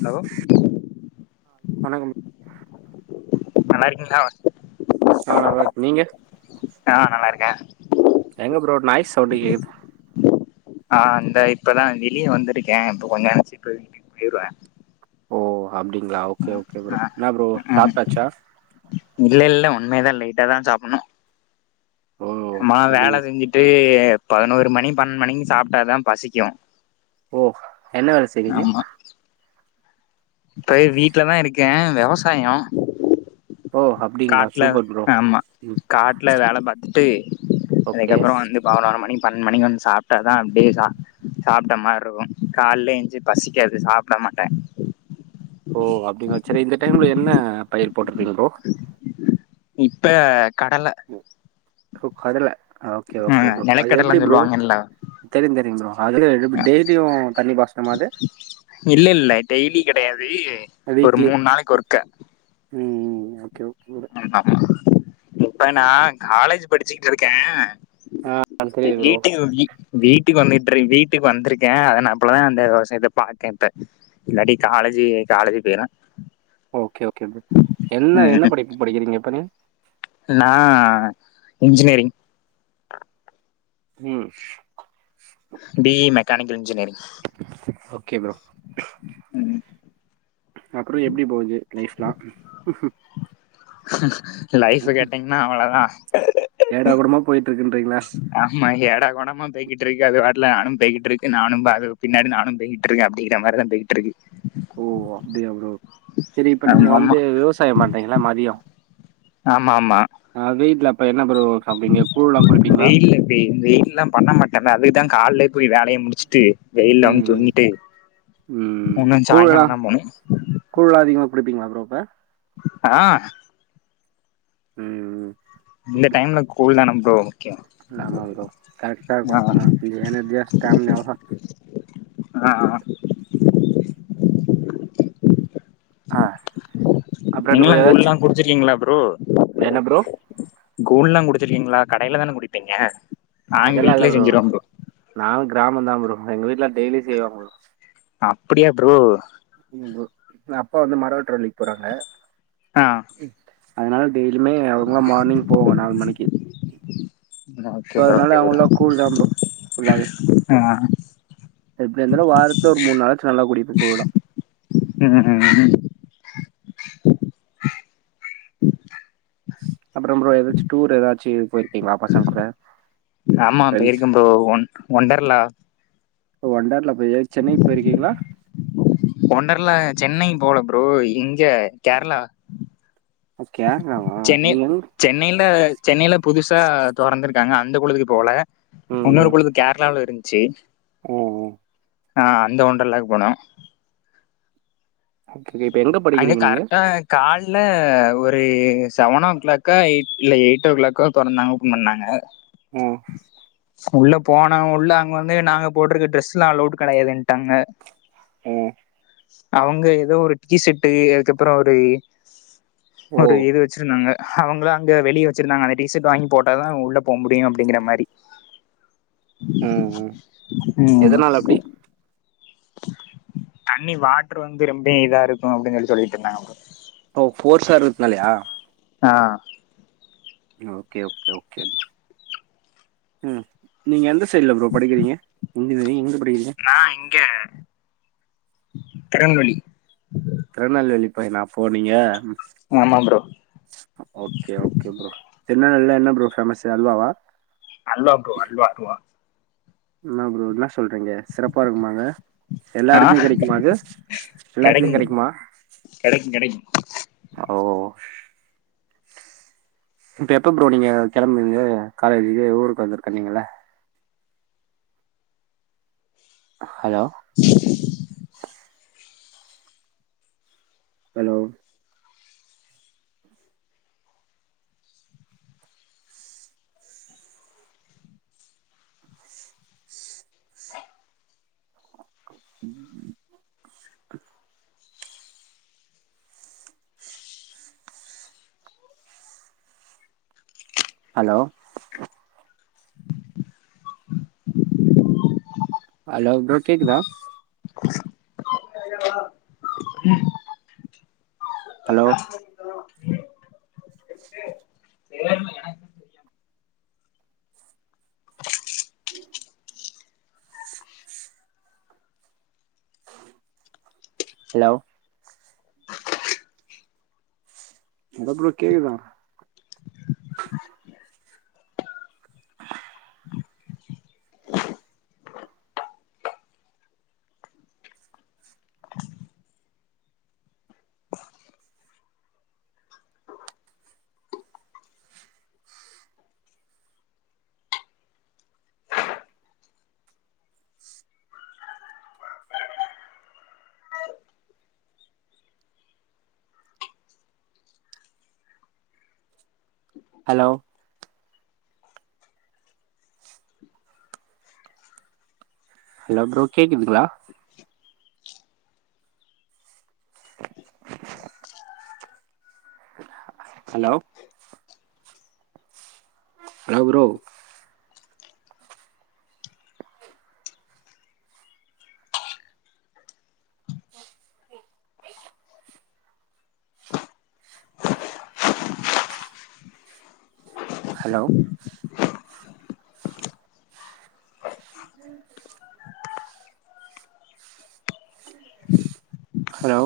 Allow வண்க்கங் நல்லா இருக்கீங்ளா ஆ நல்லருக்கங் நீங்க ஆ நல்லா இருக்கே எங்க ப்ரோ நாய் சவுண்டு கேட்க்குது ஆம் இந்த இப்பதா வெளிய வந்திருக்கே இப்ப கொஞ்ச நேரோ சிக்கர போயிருவே ஓ அப்படிங்களா ஓகே ஓகே ப்ரோ ஆ என்ன ப்ரோ ம். சாப்டாச்சா இல்ல இல்ல உண்மே தா லெட்டா தா சாப்பணு ஓ சும்மா வேல அப்டின்னு செஞ்சுட்டு பதினோரு மணி பண்னெண் மணிக்கு சாப்ட்ட தா பசிக்கு ஓ என்ன வேல செய்றீங்க ஆமா இப்ப வீட்ல தா இருக்கே வெவசாயோ ஓ அப் காட்ல ஆமா காட்ல வேல பாத்துட்டு ஓகே அதுக்கப்றோ வந்து பவனோரு மணி பன்னெண்னு மணிக்கு வந் சாப்டா தா அப்டியே சா சாப்ட்ட மாரி இருக்கு காலயே எழுச்சி பசிக்காது அப்ப விட மாட்டே ஓ அப்டிங்களா செரி இந்த டைம்ல என்ன பயர் போட்டு இருக்கீங்க ப்ரோ இப்ப கடல ஒ கடல ஒகே ஒகே ம் ப்ரோ அது எப்டி நெலக்கடலன்னு ப்ரோ சொல்லுவாங்கல்ல ஆ தெரி தெரிங் ப்ரோ அதுல டெய்லியு தண்ணி பாச்சனு மா அது இல்ல இல்ல டெய்லி கெடையாது ஒரு மூண் நாளைக்கு ஒர்க்க உம் ஓகே ஒகே ஆமா இப்ப நா காலேஜ் படிச்ட்டு இருக்கே அது த தெரியுது ப்ரோ இட்டிங் ஒர்க்கி வீட்டுக்கு வந்துட்டுரு வீட்டுக்கு வந்திருகே அதனப்புல அந்த விவசாயத்த பாத்தே இப்ப இல்லாட்டி காலஜி காலஜி பேய்றே ஓகே ஓகே ப்ரே என்ன என்ன படிப்பு படிக்கிறீங்க இப்ப நீ நா இன்ஜினேரிங் உம் B E mechanical engineering okay bro ம் அப்றோ எப்டி போஜி லைஃப்லா லைஃப் கேட்டீங்னா அவ்ளதா ஏடா கூடமா போயிட்ருக்கின்றீங்ளா ஆமா ஏடா கூடமா பேயிகிட்ருக்கு அது பாட்டுல நானும் போயிக்கிட்ருக்கு நானும் பாது பின்னாடி நானும் பெய் ட்ருக்க அப்டிங்கிற மாரி தா போய்ட்ருக்கு ஓ அப்டியா ப்ரோ செரி இப்ப நீங்க வந்து ஆமா விவசாயம் பண்றீங்ள மதியோ ஆம ஆமா அதே இதுல அப்ப என்ன ப்ரோ சாப்டுவீங்க கூழ்லாம் குடிப்பீங்களா வெயில்ல எப்டி வெயில்லா பண்ண மாட்டனே அதுக்குதா கால்லே போய் வேலைய முடிச்சுட்டு ம் வெய்ல்லாங் ம் தூங்கிட்டு ஒன்னுன் சாய்கால தா போனு கூழ்லா அதிகமாக குடிப்பிங்களா ப்ரோ இப்ப ஆ ம் ம் இந்த டைம்ல கூழ்னான ப்ரோ ஓகே இல்ல ஆமா ப்ரோ கரக்டா இருக்கு அப்பனா இங்கு எனர்ஜியா ஸ்டாம்னாவா ஆ ஹா அ நீங்ளா கூழ்லா குடிச்சிருக்கீங்ளா ப்ரோ என்ன ப்ரோ கூழ்லா குடுச்சிருக்கீங்களா கடையில தான குடிப்பீங்க நாங் வீட்லியே செஞ்சிரோ ப்ரோ நா க்ராம தா ப்ரோ எங்க வீட்ல டெய்லி செய்வாங்கோ அப்படியா ப்ரோ ம் ப்ரோ நா அப்பா வந்து மரவெட்ற வேலைக் போறாங்க ஆ ம் அதனால டெய்லியுமே அவர்லா மார்னிங் போவோ நால் மணிக்கி சோ ஓகே ப்ரோ அதனால ஓகே அவள்தா கூல் தா ப்ரோ ஃபுல்லாவே எஆ எப்டி இருந்தாலு வாரத்துல ஒரு மூண் நாளாச்சு நல்லா குடிப்பே கூழளா ம் ம் ம் ம் அப்றம் ப்ரோ ஏதாச்சு டூர் ஏதாச்சி போய்ர்க்கீங்களா பசங்கூட ஆமா போய்ர்க்க ப்ரோ ஒண் ஒண்டர்லா போ ஒண்டர்லா போயய் சென்னைக் போய்ர்க்கீங்களா ஒண்டர்லா சென்னை போல ப்ரோ இங்க கேரளா அஸ் கேர்ளாவா சென்னை சென்னைய்ல சென்னைய்ல புதுசா தொறந்துருக் காங்க அந்த குழுவுக்கு போல ம் உனொரு ம் குழு கேரளாவ்ல இருந்ச்சி ம் ம் ஆ அந்த ஒண்டர்லாக்கு போனோ ஹோக்கிகி இப்ப எங்கப் அங்க கரக்டாக் கால்ல ஒரு சவனோ க்ளாக்கா எயிட் இல்ல எயிட்டோ க்ளாக்கா தொறந்தாங்க ஓபன் பண்ணாங்க ஓ உள்ள போனா உள்ள அங்க வந்து நாங்க போட்ருக்க ட்ரெஸ்லா அலோட் கெடையாதுன்ட்டாங்க ஓ அவங்க ஏதோ ஒரு டீ செட்டு அதுக்கப்றோ ஒரு ஓ ஒரு இது வச்சிருந்தாங்க அவங்களா அங்க வெளிய வச்சிருந்தாங்க அந்த டி ஸட் வாங்கி போட்டாதா உள்ள போ முடியு அப்படிங்க்ற மாரி ம் ம் உம் எதனால அப்டி தண்ணி வாட்டர் வந்து ரொம்ப இதா இருக்கு அப்டின் சொல்லி சொல்லிட்ருந்தாங்க அவங்க ஓ ஃபோர்சா இருக்நாலயா ஆ ம் ஓகே ஓகே ஓகேம்மா. ம் நீங்க எந்த சைட்ல ப்ரோ படிக்கிறிங்க இன்ஜினியரிங் எங்க படிக்கிறிங்க? நா இங்க திருநெல்வேலி. திருநெல்வேலி பையனா அப்போ நீங்க. ஆமாம் ப்ரோ. ஓகே ஓகே ப்ரோ திருநெல்வேல்ல என்ன ப்ரோ ஃபேமஸ்சு அல்வாவா? அல்வா ப்ரோ அல்வா ப்ரோ டுவா. இன்னா ப்ரோ இன்னாஸ் சொல்றீங்க சிறப்பா இருக்குமா அங்க. எல்லா ஆ எடத்துலியு கெடைக்குமா அது எல்லாத்துலியு ப்ரோ கெடைக்மா? கெடைக்கு கெடைக்கு. இப்ப எப்ப ப்ரோ நீங்க கெளம்புவிங்க காலேஜ்கு ஊருக்கு வந்திருக்கன்னிங்கள்ல. அ ஹலோ? ஹலோ? ம். ஹலோ? ஹலோ ப்ரோ கேக்குதா? [inaudible] ஹலோ? ஹலோ? இந்த ப்ரோ கேக்குதா? ஹலோ? ஹலோ ப்ரோ கேக்குதுங்ளா? Hello? Hello bro? Hello? Hello?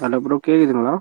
Hello bro கேக்குதுங்ளா?